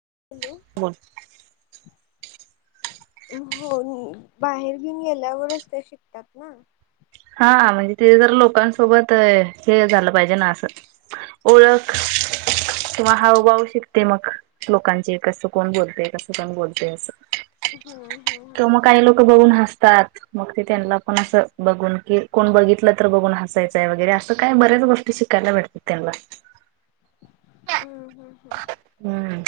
[unintelligible] बोल. हो नी बाहेर घेऊन गेल्यावरच ते शिकतात ना. हा म्हणजे ते जर लोकांसोबत हे झालं पाहिजे ना असं ओळख. [unintelligible] ते मग लोकांचे कस कोण बोलतेय कसं काण बोलतय असं हम्म त हम्म मग काही लोक बघून हास तात मग ते त्यांना पण असं बघून कि कोण बघितलं तर बघून हसायचंय वगैरे असं काय बऱ्याच गोष्टी शिकायला भेटतात त्यांना हम्म हम्म हम्म. हम्म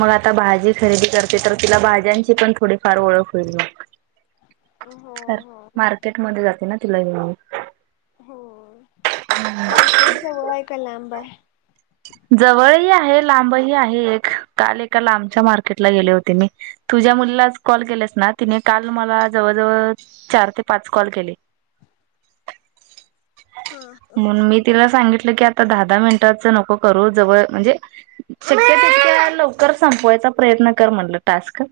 मग आता भाजी खरेदी करते तर तिला भाज्यांची पण थोडीफार ओळख होईल हो मग हो मार्केटमध्ये जाते ना तला म हो. मार्केट जवळ आहे का लांब आहे? जवळही आहे लांब ही आहे एक. काल एका लांबच्या मार्केटला गेले होते मी. तु ज्या मुलीला आज कॉल केलेस ना, तिने काल मला जवळ जवळ चार ते पाच कॉल केले. हा म्हणून मी तिला सांगितलं की आ दहा दहा मिनटचं नको, करू. जवळ म्हणजे श्यक्यत लवकर संपयचा प्रयत्न कर म्हणल टास्क.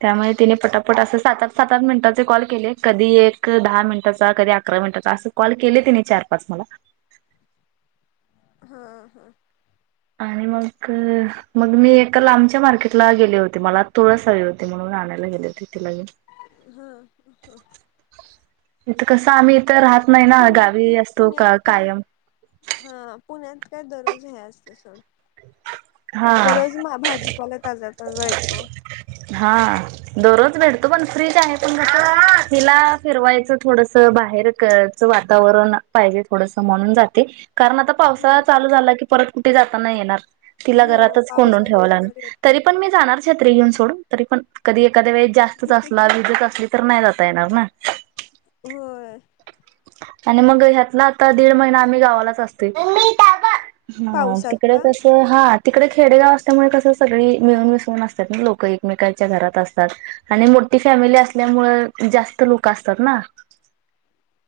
त्यामुळे तिने पटापट अस सात आठ, सात आठ मिनिट कॉल केले. कधी एक दहा मिनिटाचा कधी अकरा मिनिटाचा अस कॉल केले तिने चार पाच मला. हां हां. आणि मग मग मी एका लांबच्या मार्केटला गेले होते. मला तुळस हवी होती म्हणून आणायला गेले होते तिला घेऊन. हा इथं कसं आम्ही इथं राहत नाही ना पुण्यात गावी असतो का पुण्यात काय? कायम हा, पुण्यात काय दररोज हे असत सोड. हा, दररोज मा भाजीपाला ताजा ताजा येतो. हा दरोज भेटतो पण फ्रीच आहे. पण हिला फिरवायचं थोडस बाहेर कच वातावरण पाहिजे थोडस म्हणून जाते. कारण आता हम्म पावसाळा हम्म चालू झाला की परत कुठे जाता नाही येणार. तिला हो घरातच पाऊस कोंडून ठेवाव असल्यावर लागनार. येत तरी नाही पण कुठे मी जाणार छत्री घेऊन सोडून. तरी पण कधी एक कधी वेळ जास्तच असला विजच असली तर नाही जाता येणार ना. होय. आणि मग ह्यातला आता दीड महिना आम्ही गावालाच असतोय. हा पावसात तिकडे का तस, हा तिकडे खेडेगाव असल्यामुळे कसं सगळी मिळून मिसळून असतात ना. लोक एकमेकच्या घरात असतात आणि मोठी फॅमिली असल्यामुळे जास्त लोक असतात ना.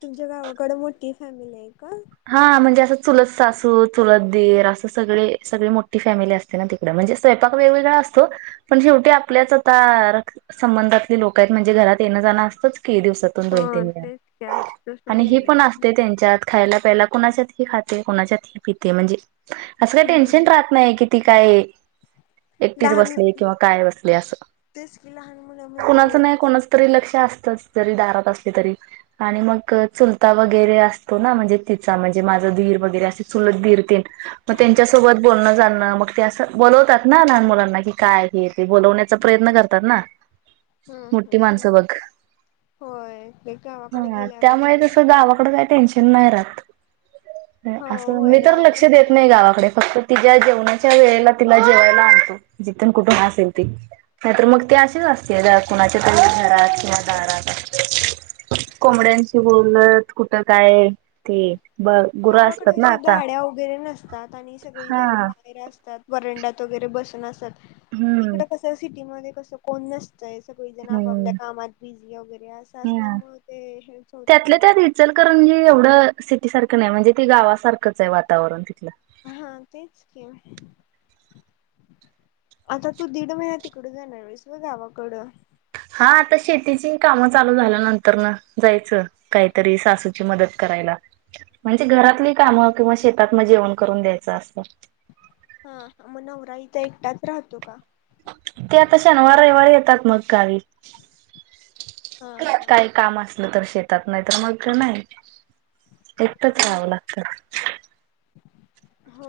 तुमच्या गावाकड मोठी फॅमिली आहे का? हा म्हणजे असं चुलत सासू, चुलत दीर असं सगळे सगळी मोठी फॅमिली असते ना तिकड. म्हणजे स्वयंपाक वेगवेगळा असतो, पण शेवटी आपल्याच आता रक् संबंधातली लोक आहेत. म्हणजे घरात येणं जाणं असतंच दिवसातून हो दोन तीन तेच वेळा. जास्त सोड आणि हे येण्याचं. पण असते त्यांच्यात खायला पहिला कूणाच्यात ही खाते कोणाच्यात ही पिते. म्हणजे, असं काय टेन्शन हम्म राहत नाही कि, ती काय एकटीच लहान बसली किंवा काय बसले असं. तेच की लहान मुलं म्हणजे कुणाच नाही कोणाच तरी लक्ष अस तस जरी दारात असल तरी आणि मग चुलता वगैरे असतो ना. म्हणजे तिचा म्हणजे माझा दीर वगैरे असे सुलत दीर ते, मग हम्म त्यांच्यासोबत बोलण चालणं मग ते असं बोलवतात ना लहान मुलांना. की काय हे ते बोलावण्याचा प्रयत्न करतात ना. हम्म मोठी हम्म माणसं बघ. होय ते गावाकडे हा गेल्यावर त्यामुळे तस असतेच गावाकडे काही टेन्शन नाही राहत. हो असं होय मी तर लक्ष गावाकडे काय देत नाही आठवण गावाकडे फक्त तिच्या जेवणा च्या वेळेला तिला जेवायला आणतो जिथून कुठून असेल ती. नाहीतर मग ती अशीच असते कुणाच्या त घरात किंवा दारात. कुठं कोंबड्यांशी बोलत कुठं काय? ते ब गुरं गावाकडे असतात ना अ आता गाड्या वगेरे नसतात आणि सगळी हा जण बाहेर असतात. वरंडात वगैरे बसून असात हम्म इकड कस आहे सिटीमध्ये कसं कोण सगळीजण आपापल्या हम्म कामात बिझी वगैरे असं ह असल्यामुळे ते हेच होत नाही त्यातल्या ना. त्यात इचलकरंजी एवढं सिटी सारखं नाही म्हणजे ते गावासारखंच आहे वातावरण तिथलं. हा तेच की, आता तू दीड महिना तिकडं जाणार आहेस व्हय गावाकड? हा आता शेतीची काम चालू झाल्यानंतर न जायचं. काहीतरी सासू मदत करायला म्हणजे घरातली काम किंवा शेतात म जेवण करून द्यायचं असत. हा मग नवरा इथं एकटाच राहतो का? ते ते आता शनिवार रविवार येतात मग गावी. हा हा काय काम असलं तर. येतात नाहीतर मग नाही. एकटच राहावं हम्म लागतं. हो.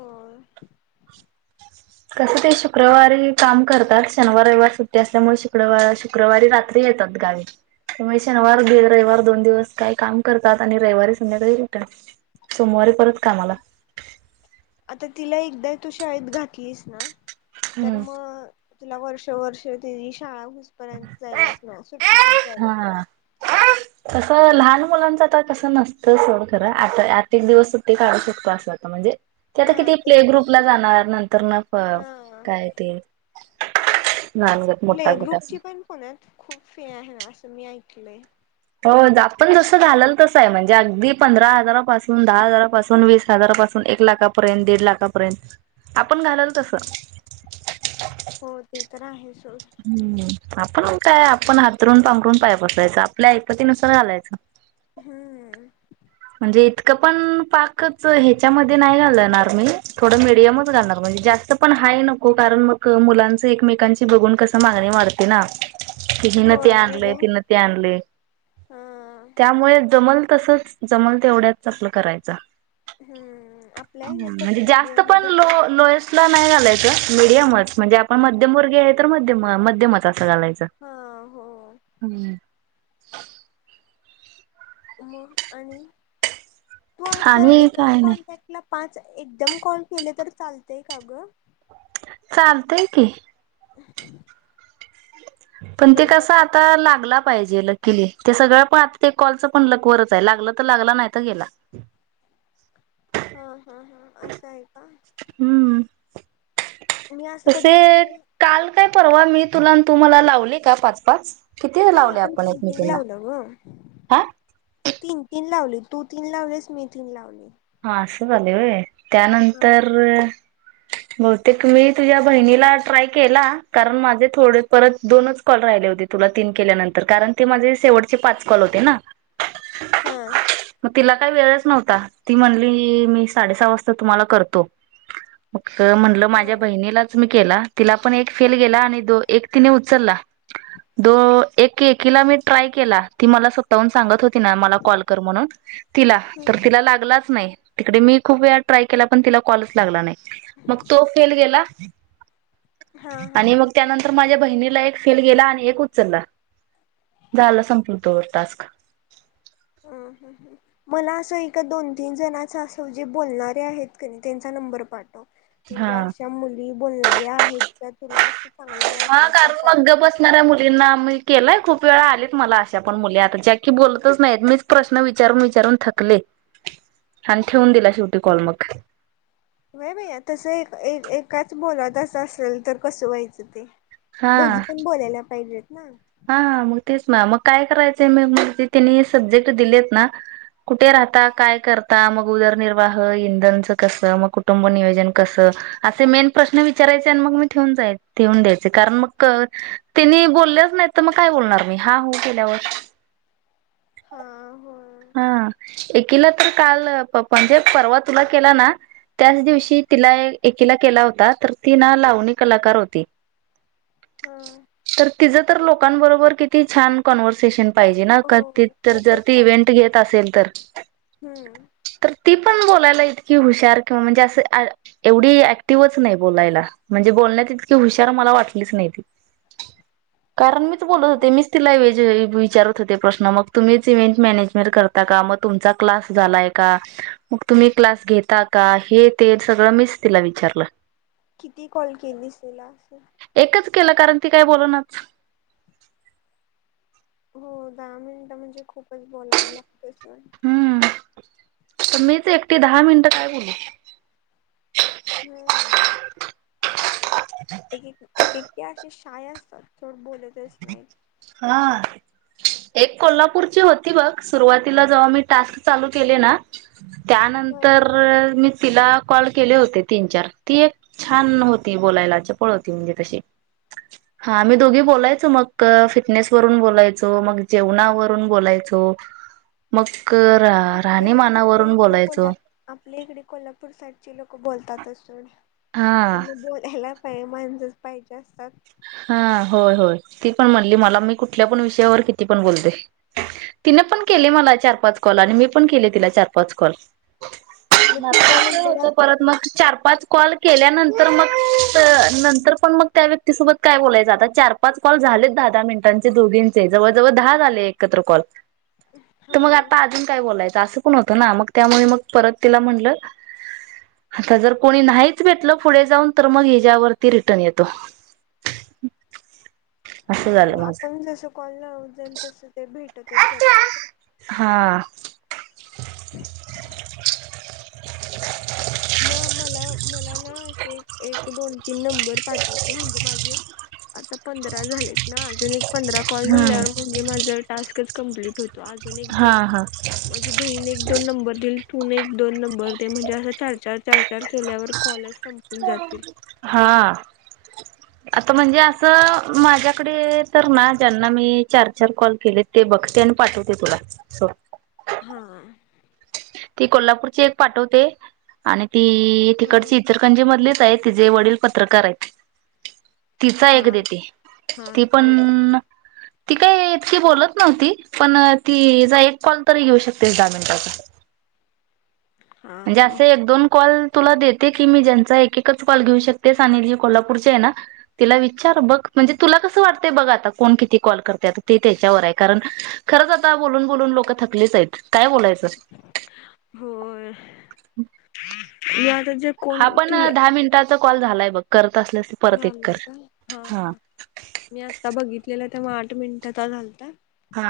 कसं ते शुक्रवारी काम करतात शनिवार रविवार सुट्टी असल्यामुळे शुक्रवार शुक्रवारी रात्री येतात गावी त्यामुळे शनिवार गेल रविवार दोन दिवस काही काम करतात आणि रविवारी संध्याकाळी भेटात सोमवारी परत कामाला आता तिला एक द तू शाळेत घातलीस ना तर हम्म मग तुला वर्ष वर्ष त शाळा हुसपर्यंत जायलाच मिळा सुट्टीतच जायला मिळा. हा. लहान मुलांचं आ कसं नसतं सोड खरं आ आत एक दिवस सुट्टी काढू शकतो, असं आता म्हणजे ते आता हा किती ते प्ले पण ग्रुपला जाणार नंतर ना हा काय ते लहान गट मोठा प्ले गट असं. ग्रुपची पण पुण्यात खूप फि आहे ना असं मी ऐकलंय. हो आपण जसं झालंल तसं आहे म्हणजे अगदी पंधरा हजारापासून, दहा हजारापासून, वीस हजारापासून, एक लाखापर्यंत, दीड लाखापर्यंत आपण घालल तसं. हो ते तर आहेत. हम्म. आपण काय आपण हातरून पांबरून पाय बसरायचं आपल्या आईपती नुसर घालायचं. हम्म. म्हणजे इतकं पण पाकच ह्याच्यामध्ये नाही घालणार मी थोडं मीडियमच घालणार म्हणजे, जास्त पण हाय नको कारण मग मुलांच एकमेकांची बघून कस मागणी वाढते ना. कि हि न ते होय आणले मीडियम तिन ते आणले हा त्यामुळे जमल तसंच. जमल तेवढ्याच आपलं करायचं. हम्म -आपल्या आहेत म्हणजे कसं जास्त मीडियम पण मध्ये- लो लोएस्ट नाही घालायच. मीडयमच म्हणजे आपण मध्यमवर्गीय आहे तर म मध्यमच- घालायचं. हा हो हं. मग आणि? तू अस आणि एकाच काय नाही कॉन्टॅक्ट ला- पाच एकदम कॉल केले तर चालतय का ग? चालतय की. पण ते कस आता लागला- पाहिजे लकीली. ते सगळं पण आ ते कॉलच पण लक वरच आहे. लागला तर लागला नाही तर गेला. हा हा हा असं आहे का? हम्म मी असं कधी कुणाला तसे- काल काय- परवा मी- तुला तू मला लावले का पाच पाच? किती नाही लावले आपण तीन तीन एकमेकिंना लावलं ग हा? तीन तीन लावली तू तीन लावलेस. मी तीन लावले. हा असं झालय होय. हा त्यानंतर- बहुतेक मी तुझ्या बहिणीला ट्राय केला कारण माझे थोडे परत दोनच कॉल राहिले होते. तुला तीन केल्यानंतर कारण ते माझे शेवटचे पाच कॉल होते ना? हम. मग तिला काही वेळच नव्हता. ती म्हणली, मी साडेसहा वाजता तुम्हाला करतो. त म्हटलं हा माझ्या बहिणीलाच मी केला. तिला पण एक फेल गेला आणि दो एक तिने उचलला दो एककीला मी ट्राय केला ती मला स्वतःहून सांगत होती - ति मला कॉल कर म्हणून तिला, तर हम्म तिला लागला- नाही. तिकडे मी खूप वेळा ट्राय केला पण तिला कॉलच लागला नाही. मग तो फेल गेला- हा एक हा आणि हा मग त्यानंतर माझ्या- बहिणीला एक फेल गेला आणि एक उचलला. झाल संपल द टास्क. हं हं हं. मला असं एका दोन तीन जणाच, असं जे बोलणारे आहेत का नाही त्यांचा नंबर पाठ - हा म्हणजे अशा मुली- बोलणाऱ्या आहेत. त्या तुला असं - हा. कारण मग गप बसणाऱ्या मुलींना मी - केलाय खूप वेळा आलेत मला, अशा पण मुली आता ज्या की बोलतच नाहीत. मी प्रश्न विचारून विचारून थकले. आणि ठेवून दिलाय व्हय भैया तस एक एक एक- काच बोलायचं असेल तर कसं व्हायचं ते? दोघी पण बोलायला पाहिजेत. नाही हाा मग तेच म मग काय करायच म मग जे तिने सब्जेक्ट दिलेत ना कुठे राहता, काय करता, मग उदरनिर्वाह, इंधनच कसं, मग कुटुंब नियोजन कसं, असे मेन प्रश्न विचारायचे आणि मग मी ठेवून जाय ठेवून द्यायचे कारण मग तिनी बोललेच नाही. तर मग काय बोलणार मी हा हू केेल्यावर हा हो हा एकीला तर काल म्हणजे परवा तुला केला ना त्याच दिवशी तिला एकीला केला होता तर ती ना लावणी कलाकार होती हा तर तिचं तर लोकांबरोबर किती छान कॉन्व्हर्सेशन पाहिजे ना हो तर जर खूपच त इव्ं पाहिजे घेत असेल हम्म तर ती पण बोलायला इतकी हुशार किं म्हणजे अस एवढी ऍक्टिव्हच नाही बोलायला म्हणजे बोलण्यात इतकी हुशार मला वाटलीच नाही ती? कारण मीच बोलत होते हम्म मीच तिला विचारत हो प्रश्न मग तुम्च इव्ंट मॅनेज करता का? म तुम क्लास झालाय का? मग तुम्ही क्लास घेता का? हे, ते, सगळ मीच तिला विचारलं. किती कॉल केली तिला असं? एकच केलं कारण ती काय बोलणंच? हो दहा मिनिटं म्हणजे खूप बोलावं लागत सोड हम्म तर मीच एकटी दहा मिनिटं काय बोलू? हम्म एक एक एक एकी असशीे शाय थोड बोले तेच नाही हा एक कोल्हापूरची होती बघ सुरुवातीला जेव्हा मी टास्क चालू केले ना? हा त्यानंतर मी तिला कॉल केले होते तीन चार ती एक छान होती बोलायला चपळ होती म्हणजे तशी हा आमही दोघी बोलायच मग फिटनेस वरून बोलायचो मग, जेवणावरून बोलायचो मग आपले आपल्या राहणीमानावरून इकड बोलायचो कोल्हा आपल्या इकडे कोल्हापूर साईडची लोक बोलतात तात सड हा त्यांनी बोलायला पा [unintelligible] पाहिजे असतात. हा होय होय ती पण म्हणली मला मी कुठल्या पण विषयावर किती पण बोलते तिने पण केले हं. मला चार पाच कॉल आणि मी पण केले तिला चार पाच कॉल. मग तिचा नंबर होत असेल परत तर मग चार पाच कॉल? केल्यानंतर मग नंतर पण मग त्या त सोबत काय बोलायचं आता चार पाच कॉल झालेत दहा दहा मिनिटांचे दोघींचे. जवळजवळ दहा झाले एकत्र कॉल. तर हा मग आता अजून काय बोलायचं असं होत ना मग त्यामुळे म परत तिला म्हणल. आता जर कोणी नाहीच भेटल पुढ जाऊन तर मग हच्यावरती रिटर्न येतो. असं झालं ह माझं आपण जस कॉल लावत जाईल तसं ते भेटतच जात [unintelligible] हा मग मला मला ना असे एक दोन तीन नंबर पाठव ते म्हणजे माझे आता पंधरा झालेत ना, अजून एक पंधरा कॉल हम्म झाल्यावर म्हणजे माझं टास्कच कम्प्लीट होतो आज एक हा दोन हा माझी बहीण एक दोन नंबर दिल तूून एक दोन नंबर ते म्हणजे असं चाल चारचार केल्यावर कॉलच सं हा. आता म्हणजे असं माझ्याकडे तर ना ज्यांना मी चार चार कॉल केले ते बघते आणि पाठवते तुला सोड. हा. ती कोल्हापूरची एक पाठवते, आणि ती तिकडची हा इचरकंजी मधलीच आहे तिचेे वडील पत्रकार आहेत. तिचा हा एक देते. ती पण ती काय इतकी बोलत नव्हती. पण तिजा एक कॉल तरी घेऊ शकतेस दहा मिनिटाचा. हा म्हणजे हा असे एक दोन कॉल तुला देते की मी ज्यांचा एक एकच कॉल घेऊ शकतेस आणि जी कोल्हापूरचे आहे ना, तिला विचार बघ म्हणजे तुला कसं वाटतय बघ आता कोण किती कॉल करते किती त्याच्यावर आहे कारण खरंच आता बोलून बोलून लोक थकलीच आहेत काय बोलायचं. होय. या. हा पण दहा मिनिटाचा कॉल झालाय बग कर झालय काय? हा हा. मी आता बघितलेलं तेव्हा आठ मिनिटाचा झालता. हा.